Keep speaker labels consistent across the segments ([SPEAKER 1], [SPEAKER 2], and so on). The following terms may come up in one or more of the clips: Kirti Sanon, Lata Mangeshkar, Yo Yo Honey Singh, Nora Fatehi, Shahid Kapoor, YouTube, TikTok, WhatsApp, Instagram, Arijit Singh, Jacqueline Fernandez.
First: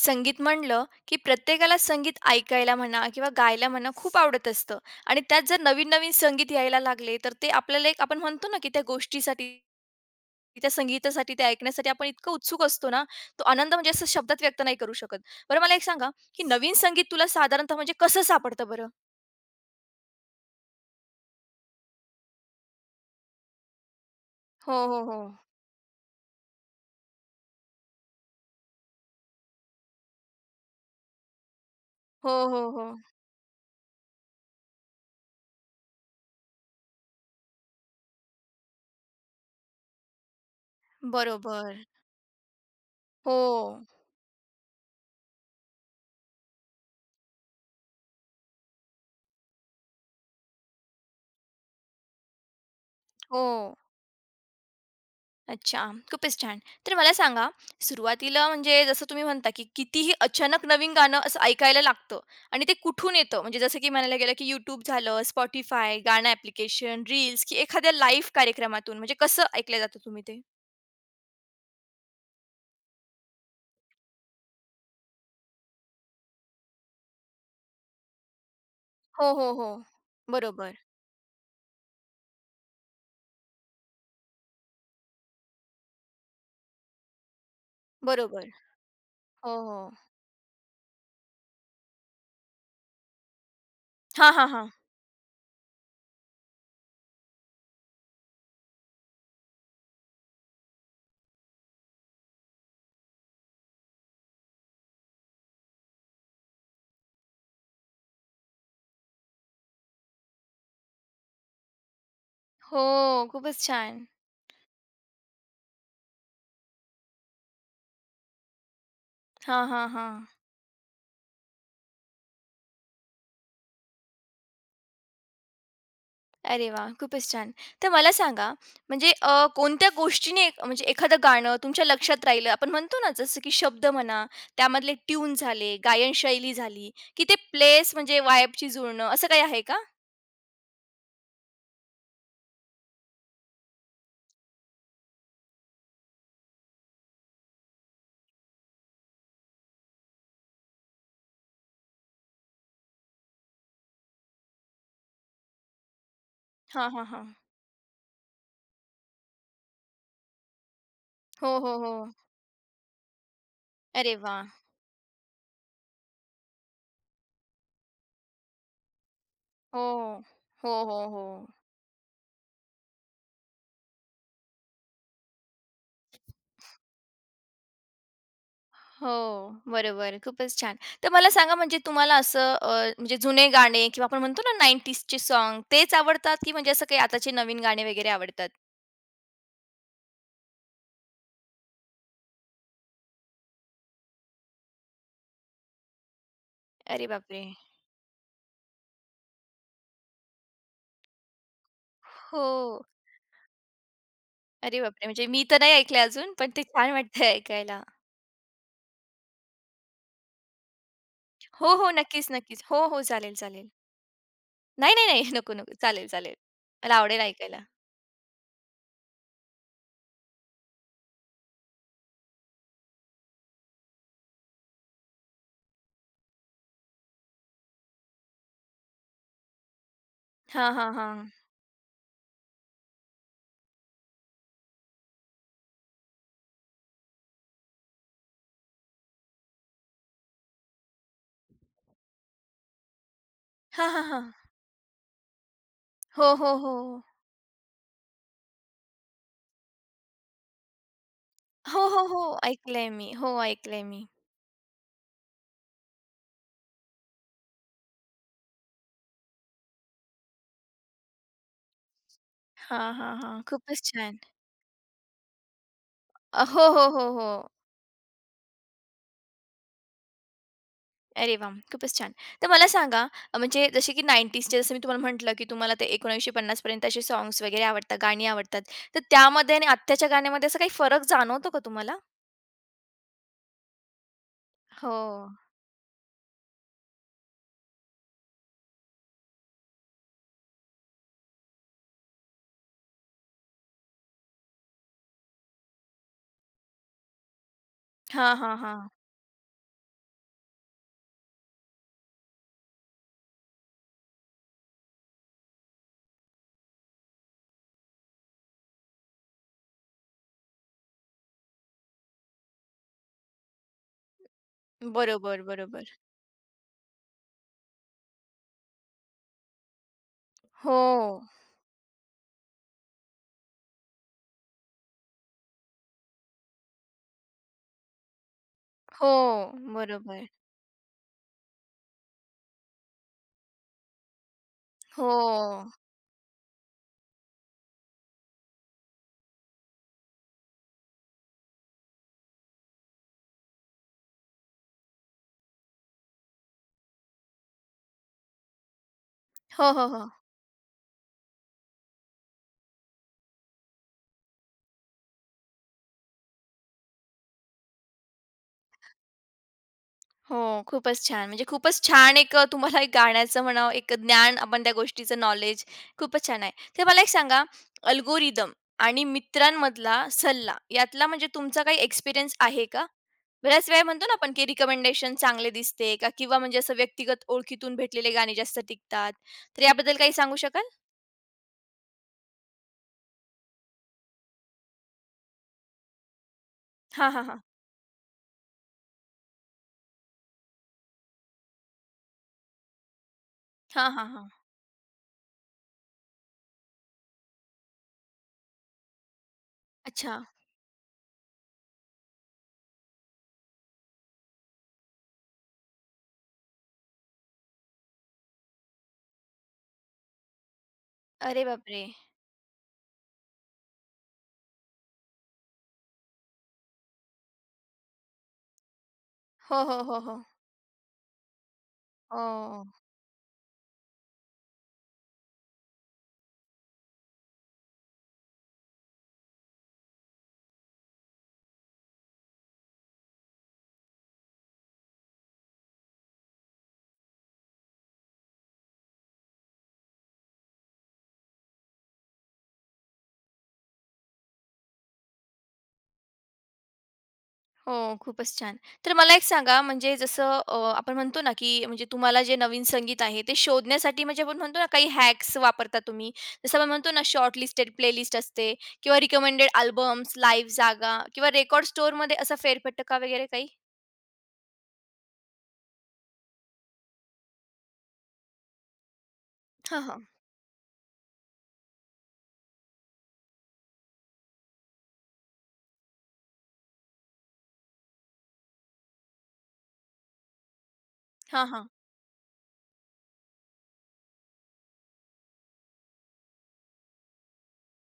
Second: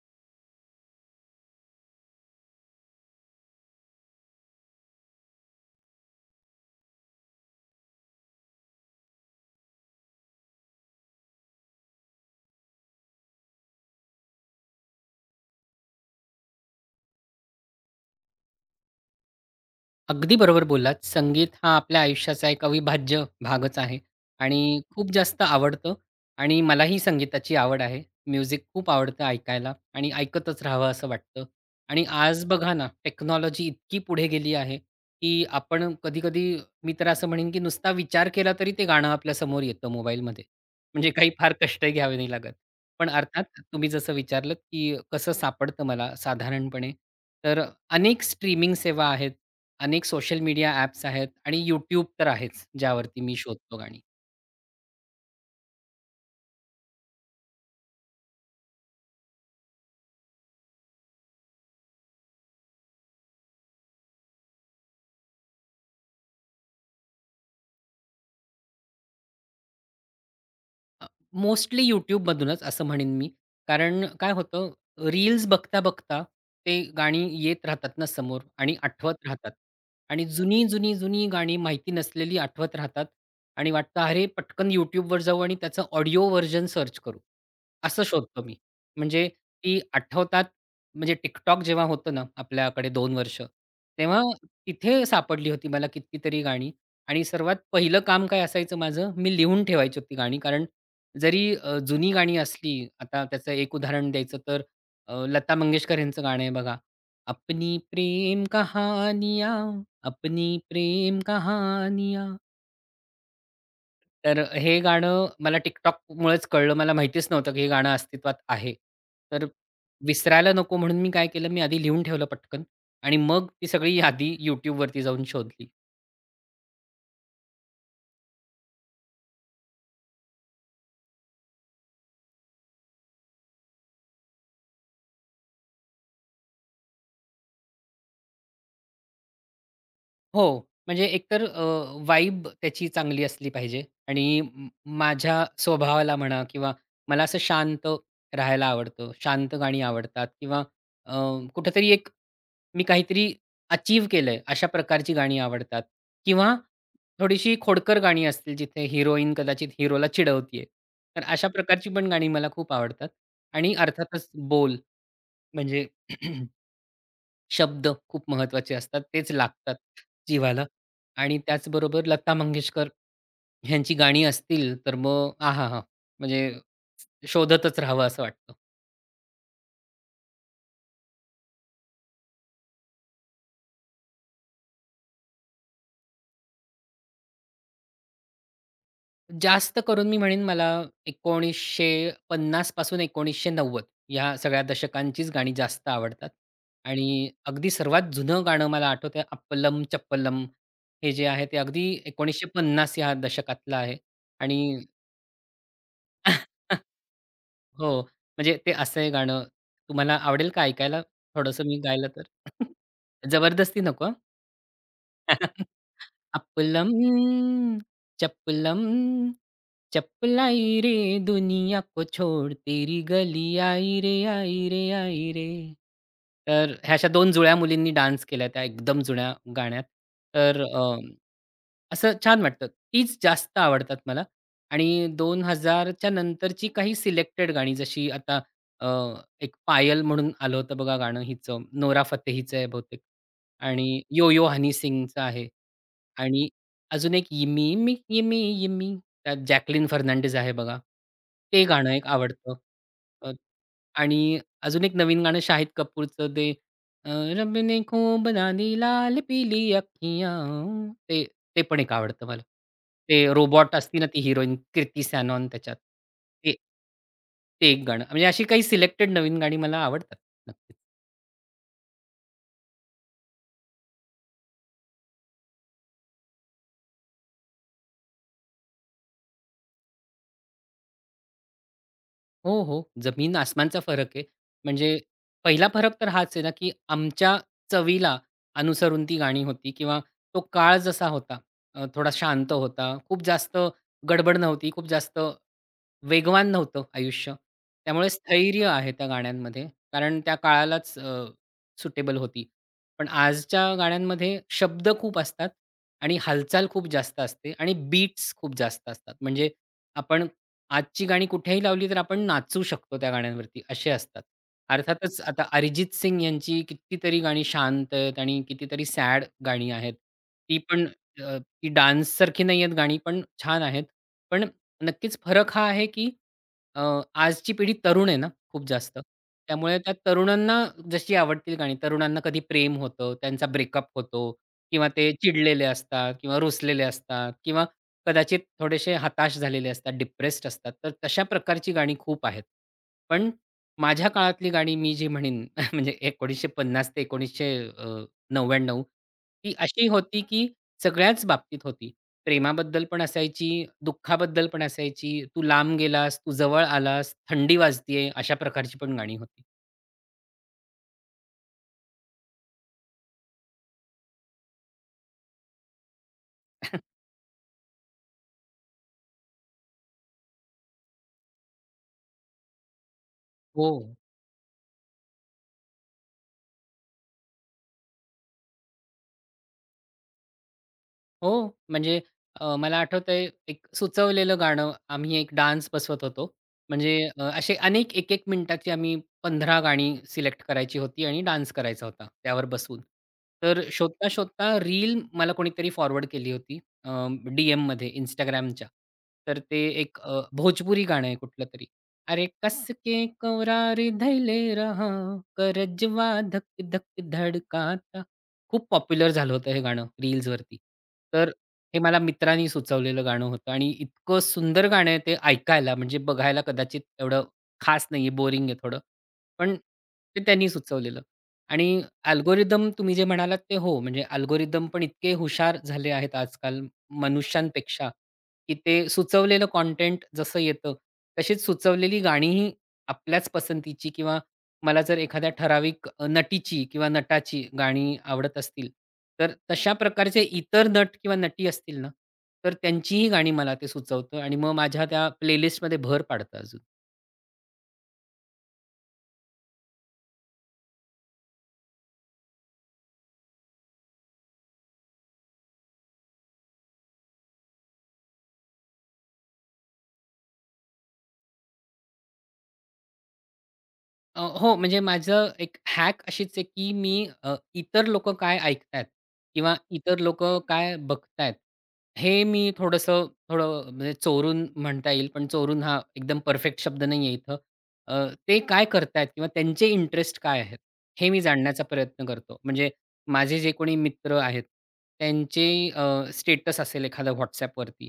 [SPEAKER 1] संगीत म्हणलं, की प्रत्येकाला संगीत ऐकायला म्हणा किंवा गायला म्हणा खूप आवडत असतं आणि त्यात जर नवीन-नवीन संगीत यायला लागले, तर ते आपल्याला एक आपण म्हणतो ना, की त्या गोष्टीसाठी, त्या संगीतासाठी, ते ऐकण्यासाठी आपण इतकं उत्सुक असतो ना, तो आनंद म्हणजे असं शब्दात व्यक्त नाही करू शकत. बरं मला एक सांगा, की नवीन संगीत तुला साधारणतः म्हणजे कसं सापडतं बरं?
[SPEAKER 2] अगदी बरोबर बोललात. संगीत हा आपल्या आयुष्याचा एक अविभाज्य भागच आहे आणि
[SPEAKER 1] हो, हो,
[SPEAKER 2] खूप
[SPEAKER 1] हो.
[SPEAKER 2] जास्त आवडतं आणि मलाही संगीताची आवड आहे. म्युझिक खूप आवडतं ऐकायला आणि ऐकतच राहावं असं वाटतं. आणि
[SPEAKER 1] हो,
[SPEAKER 2] आज
[SPEAKER 1] हो,
[SPEAKER 2] बघा ना,
[SPEAKER 1] हो.
[SPEAKER 2] टेक्नॉलॉजी इतकी पुढे गेली आहे, की आपण कधी मी तर असं म्हणेन, की नुसता विचार केला तरी ते गाणं आपल्या समोर येतं मोबाईलमध्ये. म्हणजे काही फार
[SPEAKER 1] बरोबर.
[SPEAKER 2] कष्टही घ्यावे नाही लागत. पण
[SPEAKER 1] हो,
[SPEAKER 2] अर्थात तुम्ही जसं विचारलंत, की कसं सापडतं मला साधारणपणे, तर अनेक स्ट्रीमिंग सेवा आहेत, अनेक सोशल मीडिया ॲप्स आहेत आणि यूट्यूब तर आहेच, ज्यावरती मी
[SPEAKER 1] हो.
[SPEAKER 2] शोधतो गाणी.
[SPEAKER 1] अच्छा, खूपच छान. तर मला सांगा, सुरुवातीला म्हणजे जसं तुम्ही म्हणता, की कितीही अचानक नवीन गाणं असं ऐकायला लागतं आणि ते कुठून येतं? म्हणजे जसं की म्हणायला गेलं, की YouTube झालं, Spotify, गाणं ॲप्लिकेशन, रील्स की एखाद्या लाईव्ह कार्यक्रमातून म्हणजे कसं ऐकलं जातं तुम्ही ते?
[SPEAKER 2] मोस्टली YouTubeमधूनच असं म्हणेन मी. कारण काय होतं, रील्स बघता-बघता ते गाणी येत राहतात ना समोर आणि
[SPEAKER 1] हो,
[SPEAKER 2] आठवत राहतात.
[SPEAKER 1] हो, हो.
[SPEAKER 2] आणि जुनी,
[SPEAKER 1] बरोबर,
[SPEAKER 2] जुनी, जुनी गाणी माहिती नसलेली आठवत राहतात आणि वाटतं, "अरे, पटकन YouTubeवर जाऊ आणि त्याचं ऑडिओ व्हर्जन सर्च करू." असं शोधतो
[SPEAKER 1] बरोबर.
[SPEAKER 2] मी. म्हणजे
[SPEAKER 1] हो,
[SPEAKER 2] ती
[SPEAKER 1] हो.
[SPEAKER 2] आठवतात. म्हणजे TikTok जेव्हा होतं ना आपल्याकडे 2 वर्ष, तेव्हा
[SPEAKER 1] हां, हां, हां.
[SPEAKER 2] तिथे सापडली होती मला कितीतरी गाणी आणि सर्वात पहिलं काम काय असायचं माझं, मी लिहून ठेवायची होती गाणी. कारण जरी जुनी गाणी असली, आता त्याचं एक उदाहरण द्यायचं तर लता मंगेशकर यांचं गाणं आहे बघा, अपनी प्रेम कहानिया, अपनी प्रेम कहानिया.
[SPEAKER 1] हो, खूपच छान.
[SPEAKER 2] तर हे गाणं मला TikTokमुळेच कळलं. मला माहितीच नव्हतं की हे गाणं अस्तित्वात आहे. तर
[SPEAKER 1] हां, हां, हां.
[SPEAKER 2] विसरायला नको म्हणून मी काय केलं, मी आधी लिहून ठेवलं पटकन आणि मग ती सगळी यादी YouTubeवरती जाऊन शोधली.
[SPEAKER 1] अरे वा, खूपच छान. तर मला सांगा, म्हणजे कोणत्या गोष्टीने म्हणजे एखादं गाणं तुमच्या लक्षात राहिलं, आपण म्हणतो ना, जसं की शब्द म्हणा, त्यामधले ट्यून झाले, गायनशैली झाली, की ते प्लेस म्हणजे वाइबशी जुळणं, असं काही आहे का?
[SPEAKER 2] हो. म्हणजे एकतर वाइब त्याची चांगली असली पाहिजे आणि माझ्या स्वभावाला म्हणा किंवा मला असं शांत राहायला आवडतं. शांत गाणी आवडतात किंवा अ, कुठेतरी एक मी काहीतरी अचीव्ह केलंय अशा प्रकारची गाणी आवडतात किंवा
[SPEAKER 1] हां, हां, हां.
[SPEAKER 2] थोडीशी खोडकर गाणी असतील जिथे हिरोईन कदाचित हिरोला चिडवतीये. तर अशा
[SPEAKER 1] हो, हो,
[SPEAKER 2] प्रकारची
[SPEAKER 1] हो.
[SPEAKER 2] पण गाणी मला खूप आवडतात आणि
[SPEAKER 1] अरे
[SPEAKER 2] अर्थातच
[SPEAKER 1] वाह!
[SPEAKER 2] बोल, म्हणजे शब्द खूप महत्त्वाचे असतात. तेच लागतात
[SPEAKER 1] हो.
[SPEAKER 2] जीवाला.
[SPEAKER 1] हो, हो, हो.
[SPEAKER 2] आणि त्याचबरोबर लता मंगेशकर ह्यांची गाणी असतील, तर मग आहाहा! म्हणजे शोधतच राहावं असं वाटतं.
[SPEAKER 1] हो, बरोबर. खूपच छान. तर मला सांगा, म्हणजे तुम्हाला असं म्हणजे जुने गाणे किंवा आपण म्हणतो ना 90s सॉन्ग, तेच आवडतात, की म्हणजे असं काही आताचे नवीन गाणे वगैरे आवडतात?
[SPEAKER 2] जास्त करून मी म्हणेन मला 1950 पासून 1990 या सगळ्या दशकांचीच गाणी जास्त आवडतात
[SPEAKER 1] अरे
[SPEAKER 2] आणि
[SPEAKER 1] बापरे!
[SPEAKER 2] अगदी सर्वात जुनं गाणं मला आठवतंय अप्पलम चप्पलम. हे जे आहे ते अगदी
[SPEAKER 1] हो.
[SPEAKER 2] 1950 या दशकातलं आहे. आणि
[SPEAKER 1] अरे बापरे! म्हणजे मी तर नाही ऐकल्या अजून, पण ते छान वाटतंय ऐकायला.
[SPEAKER 2] हो, म्हणजे ते असं गाणं तुम्हाला आवडेल का ऐकायला? थोडंसं
[SPEAKER 1] हो,
[SPEAKER 2] मी
[SPEAKER 1] हो.
[SPEAKER 2] गायलं तर?
[SPEAKER 1] नक्कीच, नक्कीच. हो, हो. चालेल, चालेल.
[SPEAKER 2] जबरदस्ती नको हां.
[SPEAKER 1] नाही, नाही, नाही. नको, नको. चालेल, चालेल.
[SPEAKER 2] "अप्पलम,
[SPEAKER 1] मला आवडेल ऐकायला.
[SPEAKER 2] चप्पलम, चप्पल रे, दुनिया को छोड़ तेरी गली आई रे, आई रे, आई रे." तर ह्या अशा 2 जुळ्या मुलींनी डान्स केला त्या एकदम जुन्या गाण्यात. तर
[SPEAKER 1] हां, हां, हां.
[SPEAKER 2] असं छान वाटतं. तीच जास्त आवडतात मला आणि 2000च्या नंतरची काही सिलेक्टेड गाणी जशी आता अ, एक पायल म्हणून आलं होतं बघा गाणं हिचं, नोरा फतेहीचं आहे बहुतेक
[SPEAKER 1] हां,
[SPEAKER 2] आणि
[SPEAKER 1] हां,
[SPEAKER 2] यो
[SPEAKER 1] हां.
[SPEAKER 2] यो हनी सिंगचं आहे.
[SPEAKER 1] हो,
[SPEAKER 2] आणि
[SPEAKER 1] हो, हो.
[SPEAKER 2] अजून एक यिमी यिमी यिमी यिमी, त्यात जॅकलीन फर्नांडिस आहे बघा. ते
[SPEAKER 1] हो,
[SPEAKER 2] गाणं
[SPEAKER 1] हो,
[SPEAKER 2] एक
[SPEAKER 1] हो.
[SPEAKER 2] आवडतं.
[SPEAKER 1] ऐकलंय मी.
[SPEAKER 2] अ,
[SPEAKER 1] हो, ऐकलंय मी.
[SPEAKER 2] आणि अजून एक नवीन गाणं शाहिद कपूरचं, ते अ, रब ने खूब दानी लाल पिली अँखियाँ, ते ते पण एक आवडतं मला.
[SPEAKER 1] हां, हां,
[SPEAKER 2] ते
[SPEAKER 1] हां.
[SPEAKER 2] रोबॉट
[SPEAKER 1] खूपच
[SPEAKER 2] असती ना
[SPEAKER 1] छान.
[SPEAKER 2] ती हिरोईन, कीर्ती सॅनॉन त्याच्यात.
[SPEAKER 1] अ,
[SPEAKER 2] ते
[SPEAKER 1] हो, हो, हो, हो.
[SPEAKER 2] ते एक गाणं. म्हणजे अशी काही सिलेक्टेड नवीन गाणी मला आवडतात. नक्कीच.
[SPEAKER 1] अरे वाह! खूपच छान. तर मला सांगा म्हणजे जसे की 90sचे जसं मी तुम्हाला म्हटलं, की तुम्हाला ते 1950 पर्यंत असे सॉन्ग्स वगैरे आवडतात, गाणी आवडतात. तर त्यामध्ये आणि आत्ताच्या गाण्यामध्ये असा काही फरक जाणवतो का तुम्हाला?
[SPEAKER 2] हो, हो. जमीन आसमानचा फरक आहे.
[SPEAKER 1] हो.
[SPEAKER 2] म्हणजे पहिला फरक तर हाच आहे ना, की आमच्या चवीला अनुसरून ती गाणी होती किंवा तो काळ जसा होता, थोडा शांत होता. खूप जास्त गडबड नव्हती. खूप जास्त वेगवान नव्हतं आयुष्य. त्यामुळे
[SPEAKER 1] हां, हां,
[SPEAKER 2] स्थैर्य
[SPEAKER 1] हां.
[SPEAKER 2] आहे त्या गाण्यांमध्ये. कारण त्या काळालाच सुटेबल होती. पण आजच्या गाण्यांमध्ये शब्द खूप असतात आणि हालचाल खूप जास्त असते आणि बीट्स खूप जास्त असतात. म्हणजे आपण आजची गाणी कुठेही लावली तर आपण नाचू शकतो त्या गाण्यांवरती, असे असतात. अर्थातच
[SPEAKER 1] बरोबर,
[SPEAKER 2] आता अरिजित
[SPEAKER 1] बरोबर.
[SPEAKER 2] सिंग यांची कितीतरी गाणी शांत आहेत आणि कितीतरी सॅड गाणी आहेत. ती
[SPEAKER 1] हो,
[SPEAKER 2] पण ती डान्ससारखी नाही आहेत गाणी, पण छान आहेत. पण नक्कीच फरक हा आहे, की अ, आजची पिढी तरुण आहे ना खूप जास्त.
[SPEAKER 1] हो.
[SPEAKER 2] त्यामुळे त्या
[SPEAKER 1] बरोबर.
[SPEAKER 2] तरुणांना जशी आवडतील गाणी, तरुणांना कधी प्रेम होतं, त्यांचा ब्रेकअप होतो किंवा ते चिडलेले
[SPEAKER 1] हो.
[SPEAKER 2] असतात किंवा रुसलेले असतात किंवा कदाचित थोडेसे हताश झालेले असतात, डिप्रेस्ड असतात. तर तशा प्रकारची गाणी खूप आहेत. पण माझ्या काळातली गाणी मी जी म्हणेन म्हणजे 1950 ते 1900 99, ती
[SPEAKER 1] हो, हो,
[SPEAKER 2] अशी
[SPEAKER 1] हो.
[SPEAKER 2] होती, की सगळ्याच बाबतीत होती. प्रेमाबद्दल पण असायची, दुःखाबद्दल पण असायची. तू लांब गेलास, तू जवळ आलास, थंडी वाजतीये, अशा प्रकारची पण गाणी होती.
[SPEAKER 1] हो, खूपच छान. म्हणजे खूपच छान एक तुम्हाला एक गाण्याचं म्हणावं एक ज्ञान आपण त्या गोष्टीचं नॉलेज खूपच छान आहे. तर मला एक सांगा अल्गोरिदम आणि मित्रांमधला सल्ला यातला म्हणजे तुमचा काही एक्सपिरियन्स आहे का? बऱ्याच
[SPEAKER 2] हो.
[SPEAKER 1] वेळा म्हणतो ना आपण की रिकमेंडेशन चांगले दिसते का किंवा म्हणजे असं व्यक्तिगत ओळखीतून भेटलेले गाणे जास्त टिकतात. तर याबद्दल काही सांगू शकाल?
[SPEAKER 2] हो, म्हणजे मला आठवतंय एक सुचवलेलं गाणं. आम्ही एक डान्स बसवत होतो. म्हणजे
[SPEAKER 1] हां, हां, हां.
[SPEAKER 2] असे अनेक एक 1 मिनिटाची आम्ही 15 गाणी सिलेक्ट करायची होती आणि डान्स करायचा होता त्यावर बसून. तर
[SPEAKER 1] हां, हां, हां.
[SPEAKER 2] शोधता-शोधता रील मला कोणीतरी फॉरवर्ड केली होती, डीएममध्ये Instagramच्या. तर ते एक
[SPEAKER 1] अच्छा.
[SPEAKER 2] भोजपुरी गाणं आहे कुठलंतरी. अरे कस के कोरार धइले रहा, करजवा धक धक धड़काता. खूप पॉप्युलर झालं होतं हे गाणं रील्सवरती. तर
[SPEAKER 1] अरे
[SPEAKER 2] हे
[SPEAKER 1] बापरे!
[SPEAKER 2] मला मित्रांनी सुचवलेलं गाणं होतं आणि इतकं सुंदर गाणं आहे ते ऐकायला, म्हणजे बघायला कदाचित एवढं खास नाहीये, बोरिंग आहे थोडं. पण
[SPEAKER 1] हो, हो, हो,
[SPEAKER 2] ते
[SPEAKER 1] हो.
[SPEAKER 2] त्यांनी सुचवलेलं. आणि
[SPEAKER 1] हो,
[SPEAKER 2] अल्गोरिदम तुम्ही जे म्हणालात ते हो, म्हणजे अल्गोरिदम पण इतके हुशार झाले आहेत आजकाल मनुष्यांपेक्षा, की ते सुचवलेलं कंटेंट जसं येतं, तशीच सुचवलेली गाणीही आपल्याच पसंतीची. किंवा मला जर एखाद्या ठराविक नटीची किंवा नटाची गाणी आवडत असतील, तर तशा प्रकारचे इतर नट किंवा नटी असतील ना, तर त्यांचीही गाणी मला ते सुचवतं आणि मग माझ्या त्या प्लेलिस्टमध्ये भर पाडतं अजून.
[SPEAKER 1] हो. खूपच छान. तर मला एक सांगा म्हणजे जसं आपण म्हणतो ना, की म्हणजे तुम्हाला जे नवीन संगीत आहे ते शोधण्यासाठी म्हणजे आपण म्हणतो ना, काही हॅक्स वापरता तुम्ही. जसं आपण म्हणतो ना, शॉर्ट लिस्टेड प्लेलिस्ट असते किंवा रिकमेंडेड अल्बम्स, लाईव्ह जागा किंवा रेकॉर्ड स्टोअरमध्ये असा फेरफटका वगैरे काही?
[SPEAKER 2] हो, म्हणजे माझं एक हॅक अशीच आहे, की मी, इतर लोकं काय ऐकतायत किंवा
[SPEAKER 1] हां,
[SPEAKER 2] इतर
[SPEAKER 1] हां.
[SPEAKER 2] लोकं काय बघतायत, हे मी थोडंसं थोडं, म्हणजे चोरून म्हणता येईल, पण चोरून हा एकदम परफेक्ट शब्द नाहीये इथं. ते काय करतायत किंवा त्यांचे इंटरेस्ट काय आहेत, हे मी
[SPEAKER 1] हां,
[SPEAKER 2] जाणण्याचा
[SPEAKER 1] हां.
[SPEAKER 2] प्रयत्न करतो. म्हणजे माझे जे कोणी मित्र आहेत, त्यांचे स्टेटस असेल एखादा WhatsAppवरती,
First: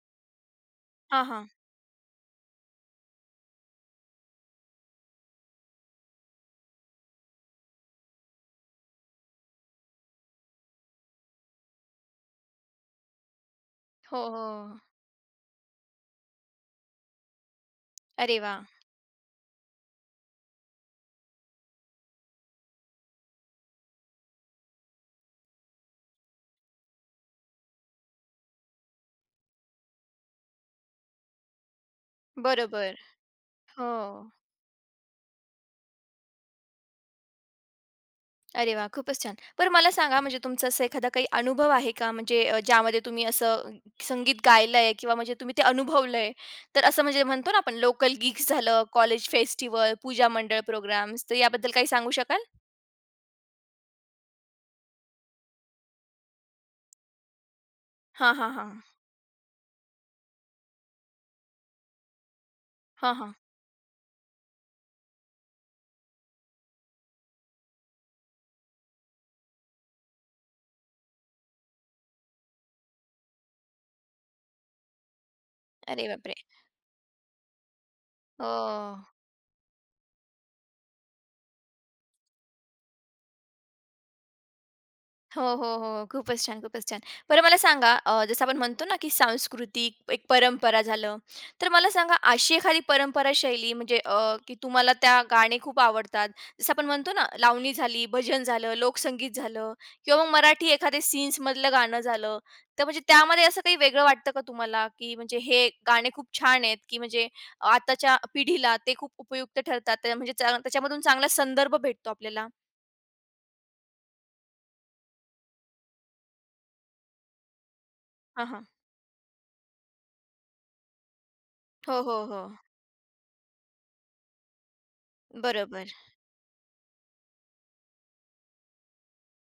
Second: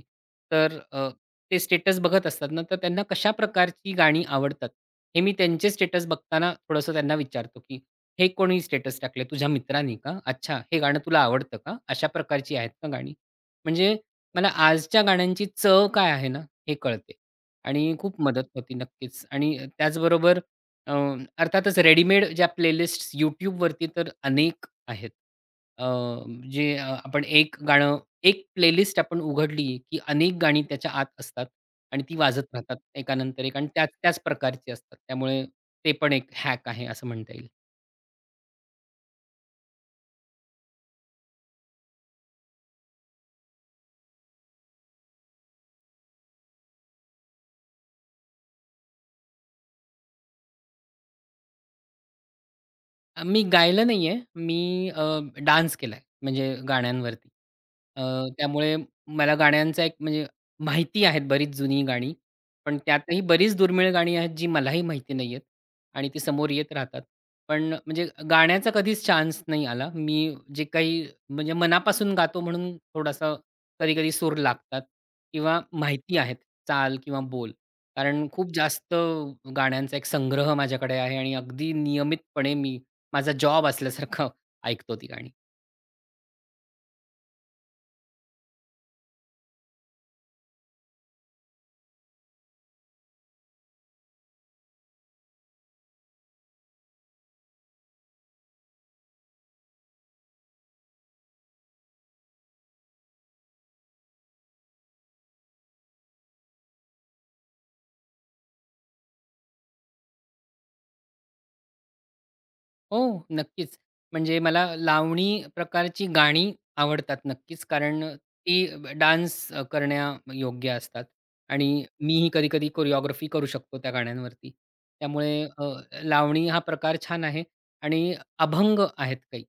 [SPEAKER 2] तर
[SPEAKER 1] हां, हां.
[SPEAKER 2] ते स्टेटस बघत असतात ना, तर त्यांना कशा प्रकारची गाणी आवडतात, हे मी त्यांचे स्टेटस बघताना थोडंसं त्यांना विचारतो, की "हे कोणी स्टेटस टाकले? तुझ्या मित्राने का? अच्छा, हे गाणं तुला आवडतं का? अशा प्रकारची आहेत का गाणी?" म्हणजे
[SPEAKER 1] हो,
[SPEAKER 2] मला
[SPEAKER 1] हो.
[SPEAKER 2] आजच्या गाण्यांची चव काय आहे ना, हे कळते आणि खूप
[SPEAKER 1] अरे
[SPEAKER 2] मदत
[SPEAKER 1] वाह!
[SPEAKER 2] होती नक्कीच. आणि त्याचबरोबर अ, अर्थातच रेडीमेड ज्या प्लेलिस्ट्स YouTubeवरती तर अनेक आहेत. अ, आपण एक गाणं, एक प्लेलिस्ट आपण उघडली, की अनेक गाणी त्याच्या आत असतात आणि ती वाजत राहतात
[SPEAKER 1] बरोबर.
[SPEAKER 2] एकानंतर एक आणि त्याच
[SPEAKER 1] हो.
[SPEAKER 2] त्याच प्रकारची असतात. त्यामुळे ते पण एक हॅक आहे असं म्हणता येईल.
[SPEAKER 1] अरे वा, खूपच छान. बरं मला सांगा म्हणजे तुमचा असा एखादा काही अनुभव आहे का? म्हणजे ज्यामध्ये तुम्ही असं संगीत गायलंय किंवा म्हणजे तुम्ही ते अनुभवलंय? तर असं म्हणजे म्हणतो ना आपण लोकल गिग्स झालं, कॉलेज फेस्टिव्हल, पूजा मंडळ प्रोग्राम्स, तर याबद्दल काही सांगू शकाल?
[SPEAKER 2] मी गायलं नाहीये. मी, अ, डान्स केलाय म्हणजे गाण्यांवरती. अ,
[SPEAKER 1] हां, हां,
[SPEAKER 2] त्यामुळे
[SPEAKER 1] हां.
[SPEAKER 2] मला गाण्यांचा एक, म्हणजे माहिती आहेत बरीच जुनी गाणी. पण
[SPEAKER 1] हां,
[SPEAKER 2] त्यातही
[SPEAKER 1] हां.
[SPEAKER 2] बरीच दुर्मिळ गाणी आहेत जी मलाही माहिती नाहीयेत आणि ती समोर येत राहतात. पण म्हणजे गाण्याचा कधीच चान्स नाही आला. मी जे काही म्हणजे मनापासून गातो म्हणून थोडासा कधी-कधी सूर लागतात किंवा
[SPEAKER 1] अरे
[SPEAKER 2] माहिती
[SPEAKER 1] बापरे!
[SPEAKER 2] आहेत चाल किंवा बोल. कारण खूप जास्त
[SPEAKER 1] हो.
[SPEAKER 2] गाण्यांचा एक संग्रह माझ्याकडे आहे आणि अगदी नियमितपणे मी माझा जॉब असल्यासारखं ऐकतो ती गाणी.
[SPEAKER 1] हो, हो, हो. हो. खूपच छान, खूपच छान. बरं मला सांगा जसं आपण म्हणतो ना, की सांस्कृतिक एक परंपरा झालं, तर मला सांगा अशी एखादी परंपरा शैली म्हणजे की तुम्हाला त्या गाणे खूप आवडतात. जसं आपण म्हणतो ना, लावणी झाली, भजन झालं, लोकसंगीत झालं किंवा मग मराठी एखादे सीन्समधलं गाणं झालं. तर म्हणजे त्यामध्ये असं काही वेगळं वाटतं का तुम्हाला, की म्हणजे हे गाणे खूप छान आहेत, की म्हणजे अं, आताच्या पिढीला ते खूप उपयुक्त ठरतात. म्हणजे त्या त्याच्यामधून चांगला संदर्भ भेटतो आपल्याला?
[SPEAKER 2] हो, नक्कीच. म्हणजे मला लावणी प्रकारची गाणी आवडतात नक्कीच, कारण
[SPEAKER 1] हां, हां.
[SPEAKER 2] ती डान्स करण्यायोग्य असतात आणि
[SPEAKER 1] हो, हो,
[SPEAKER 2] मीही
[SPEAKER 1] हो.
[SPEAKER 2] कधी-कधी कोरिओग्राफी करू शकतो त्या गाण्यांवरती. त्यामुळे
[SPEAKER 1] बरोबर.
[SPEAKER 2] लावणी हा प्रकार छान आहे आणि अभंग आहेत काही,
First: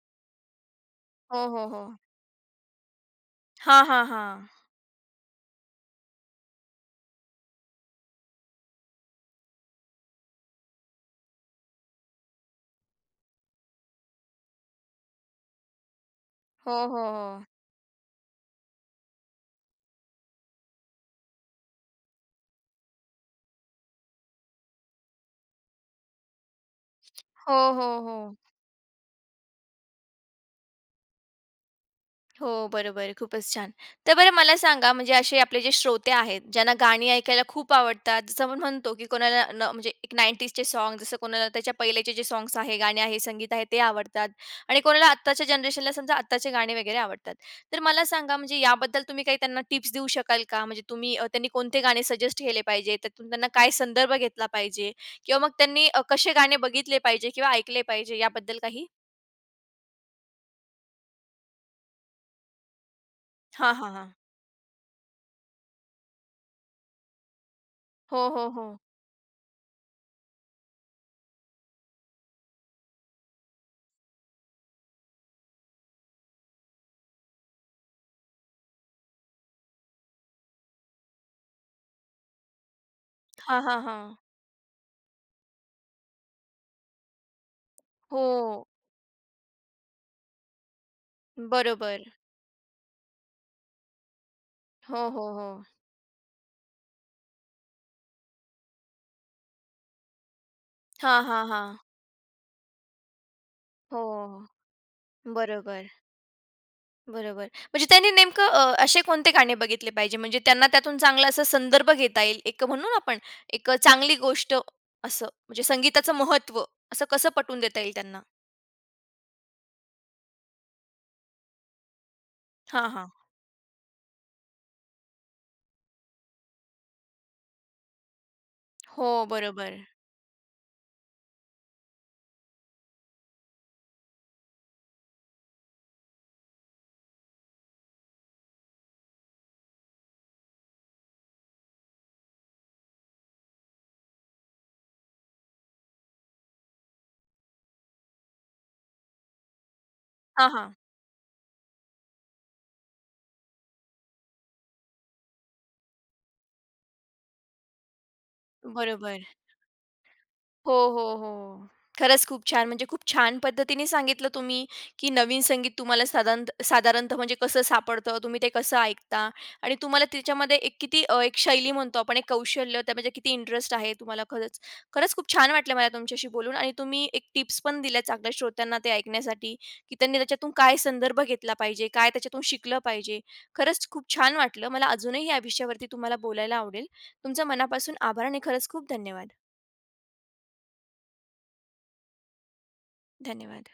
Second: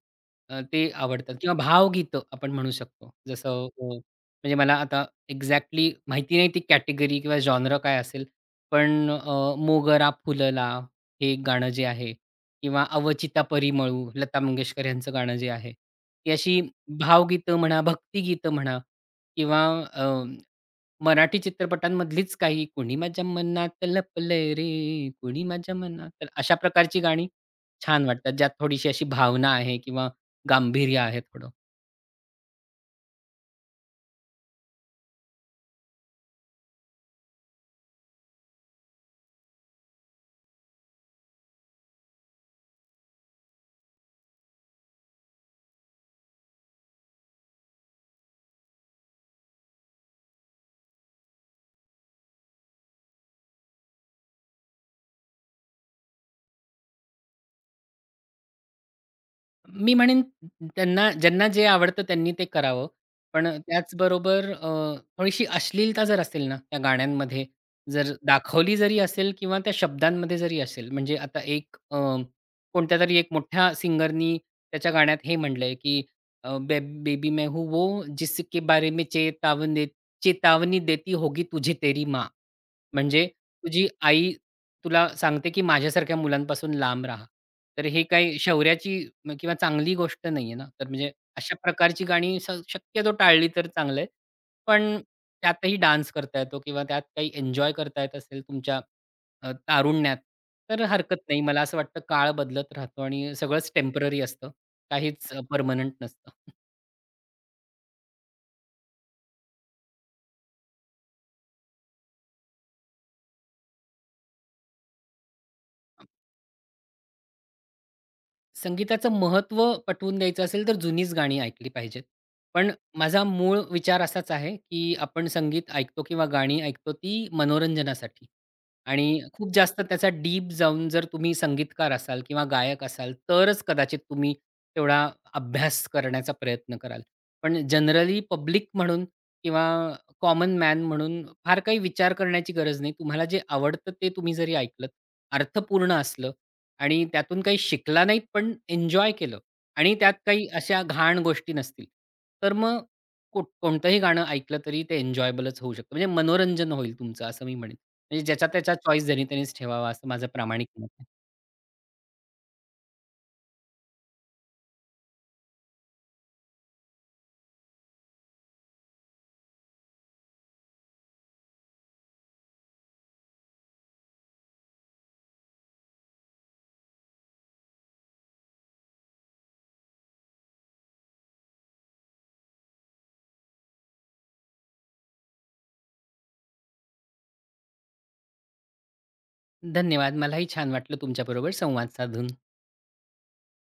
[SPEAKER 2] ते आवडतात
[SPEAKER 1] हो,
[SPEAKER 2] किंवा
[SPEAKER 1] हो, हो.
[SPEAKER 2] भावगीतं आपण म्हणू शकतो. जसं
[SPEAKER 1] हां, हां, हां.
[SPEAKER 2] म्हणजे मला आता एक्झॅक्टली माहिती नाही ती कॅटेगरी किंवा जॉनर काय असेल, पण "मोगरा फुलला" हे एक गाणं जे आहे किंवा अवचिता परिमळू, लता मंगेशकर यांचं गाणं जे आहे, ती अशी
[SPEAKER 1] हो, हो, हो.
[SPEAKER 2] भावगीतं म्हणा, भक्तिगीतं म्हणा किंवा अ, मराठी चित्रपटांमधलीच काही, "कुणी माझ्या मनात लपलंय रे, कुणी माझ्या मनात", तर अशा प्रकारची गाणी
[SPEAKER 1] हो, हो,
[SPEAKER 2] छान
[SPEAKER 1] हो.
[SPEAKER 2] वाटतात, ज्यात थोडीशी अशी भावना आहे किंवा गांभीर्य आहे थोडं.
[SPEAKER 1] हो, बरोबर. खूपच छान. तर बरं मला सांगा म्हणजे असे आपले जे श्रोते आहेत, ज्यांना गाणी ऐकायला खूप आवडतात, जसं आपण म्हणतो की कोणाला न म्हणजे एक 90sचे सॉन्ग जसं कोणाला त्याच्या पहिलेचे जे सॉन्ग्स आहे, गाणे आहे, संगीत आहे ते आवडतात आणि कोणाला आत्ताच्या जनरेशनला समजा आत्ताचे गाणे वगैरे आवडतात. तर मला सांगा म्हणजे याबद्दल तुम्ही काही त्यांना टिप्स देऊ शकाल का? म्हणजे तुम्ही त्यांनी कोणते गाणे सजेस्ट केले पाहिजे? त्यातून त्यांना काय संदर्भ घेतला पाहिजे? किंवा मग त्यांनी कसे गाणे बघितले पाहिजे किंवा ऐकले पाहिजे याबद्दल काही?
[SPEAKER 2] मी म्हणेन त्यांना, ज्यांना जे आवडतं त्यांनी ते करावं. पण अ,
[SPEAKER 1] हां, हां, हां.
[SPEAKER 2] त्याचबरोबर अ, थोडीशी अश्लीलता जर असेल ना, त्या गाण्यांमध्ये जर
[SPEAKER 1] हो, हो, हो.
[SPEAKER 2] दाखवली जरी असेल किंवा त्या शब्दांमध्ये जरी असेल, म्हणजे आता एक कोणत्यातरी एक मोठ्या सिंगरनी त्याच्या गाण्यात हे म्हटलंय, की बे बेबी मैं हूँ वो जिसके बारे में चेतावनी, चेतावनी देती होगी तुझे तेरी माँ. म्हणजे
[SPEAKER 1] हां, हां,
[SPEAKER 2] तुझी
[SPEAKER 1] हां.
[SPEAKER 2] आई तुला सांगते, की माझ्यासारख्या मुलांपासून लांब राहा. तर हे
[SPEAKER 1] हो.
[SPEAKER 2] काही शौर्याची किंवा चांगली गोष्ट नाहीये ना. तर म्हणजे अशा
[SPEAKER 1] बरोबर.
[SPEAKER 2] प्रकारची गाणी शक्यतो टाळली तर चांगलं आहे. पण
[SPEAKER 1] हो, हो, हो.
[SPEAKER 2] त्यातही डान्स करता येतो किंवा त्यात काही एन्जॉय करता येत असेल तुमच्या तारुण्यात, तर
[SPEAKER 1] हां,
[SPEAKER 2] हरकत नाही.
[SPEAKER 1] हां,
[SPEAKER 2] मला
[SPEAKER 1] हां.
[SPEAKER 2] असं वाटतं काळ बदलत राहतो आणि सगळंच
[SPEAKER 1] हो.
[SPEAKER 2] टेम्पररी असतं. काहीच
[SPEAKER 1] बरोबर,
[SPEAKER 2] परमनंट नसतं.
[SPEAKER 1] बरोबर. म्हणजे त्यांनी नेमकं असे कोणते गाणे बघितले पाहिजे म्हणजे त्यांना त्यातून चांगला असा संदर्भ घेता येईल. एक म्हणू ना आपण एक चांगली गोष्ट असं म्हणजे संगीताचं महत्त्व असं कसं पटवून देता येईल त्यांना?
[SPEAKER 2] संगीताचं महत्त्व पटवून द्यायचं असेल, तर जुनीच गाणी ऐकली पाहिजेत. पण
[SPEAKER 1] हां, हां.
[SPEAKER 2] माझा मूळ विचार असाच आहे, की आपण संगीत ऐकतो किंवा गाणी ऐकतो ती मनोरंजनासाठी.
[SPEAKER 1] हो,
[SPEAKER 2] आणि खूप
[SPEAKER 1] बरोबर.
[SPEAKER 2] जास्त त्याचा डीप जाऊन जर तुम्ही संगीतकार असाल किंवा गायक असाल, तरच कदाचित तुम्ही तेवढा अभ्यास करण्याचा प्रयत्न कराल. पण जनरली पब्लिक म्हणून किंवा कॉमन मॅन म्हणून फार काही विचार करण्याची गरज नाही. तुम्हाला जे आवडतं ते तुम्ही जरी ऐकलत, अर्थपूर्ण असलं आणि त्यातून काही शिकला नाहीत, पण एन्जॉय केलं आणि त्यात काही
[SPEAKER 1] हां, हां.
[SPEAKER 2] अशा घाण गोष्टी नसतील, तर मग कोणतंही गाणं ऐकलं तरी ते एन्जॉयबलच होऊ शकतं. म्हणजे मनोरंजन होईल तुमचं, असं मी म्हणेन. म्हणजे ज्याचा त्याचा चॉईस
[SPEAKER 1] बरोबर.
[SPEAKER 2] ज्यानी त्यानीच ठेवावा असं माझं प्रामाणिक
[SPEAKER 1] हो,
[SPEAKER 2] मत आहे.
[SPEAKER 1] हो, हो. खरंच खूप छान. म्हणजे खूप छान पद्धतीने सांगितलं तुम्ही, की नवीन संगीत तुम्हाला साधारण साधारणतः म्हणजे कसं सापडतं, तुम्ही ते कसं ऐकता आणि तुम्हाला त्याच्यामध्ये एक किती एक शैली म्हणतो आपण, एक कौशल्य, त्यामध्ये किती इंटरेस्ट आहे तुम्हाला खरंच. खरंच खूप छान वाटलं मला तुमच्याशी बोलून आणि तुम्ही एक टिप्स पण दिल्या चांगल्या श्रोत्यांना ते ऐकण्यासाठी, की त्यांनी त्याच्यातून काय संदर्भ घेतला पाहिजे, काय त्याच्यातून शिकलं पाहिजे. खरंच खूप छान वाटलं. मला अजूनही या विषयावरती तुम्हाला बोलायला आवडेल. तुमचं मनापासून आभार आणि खरंच खूप धन्यवाद.
[SPEAKER 2] धन्यवाद. मलाही छान वाटलं तुमच्याबरोबर संवाद साधून.
[SPEAKER 1] धन्यवाद.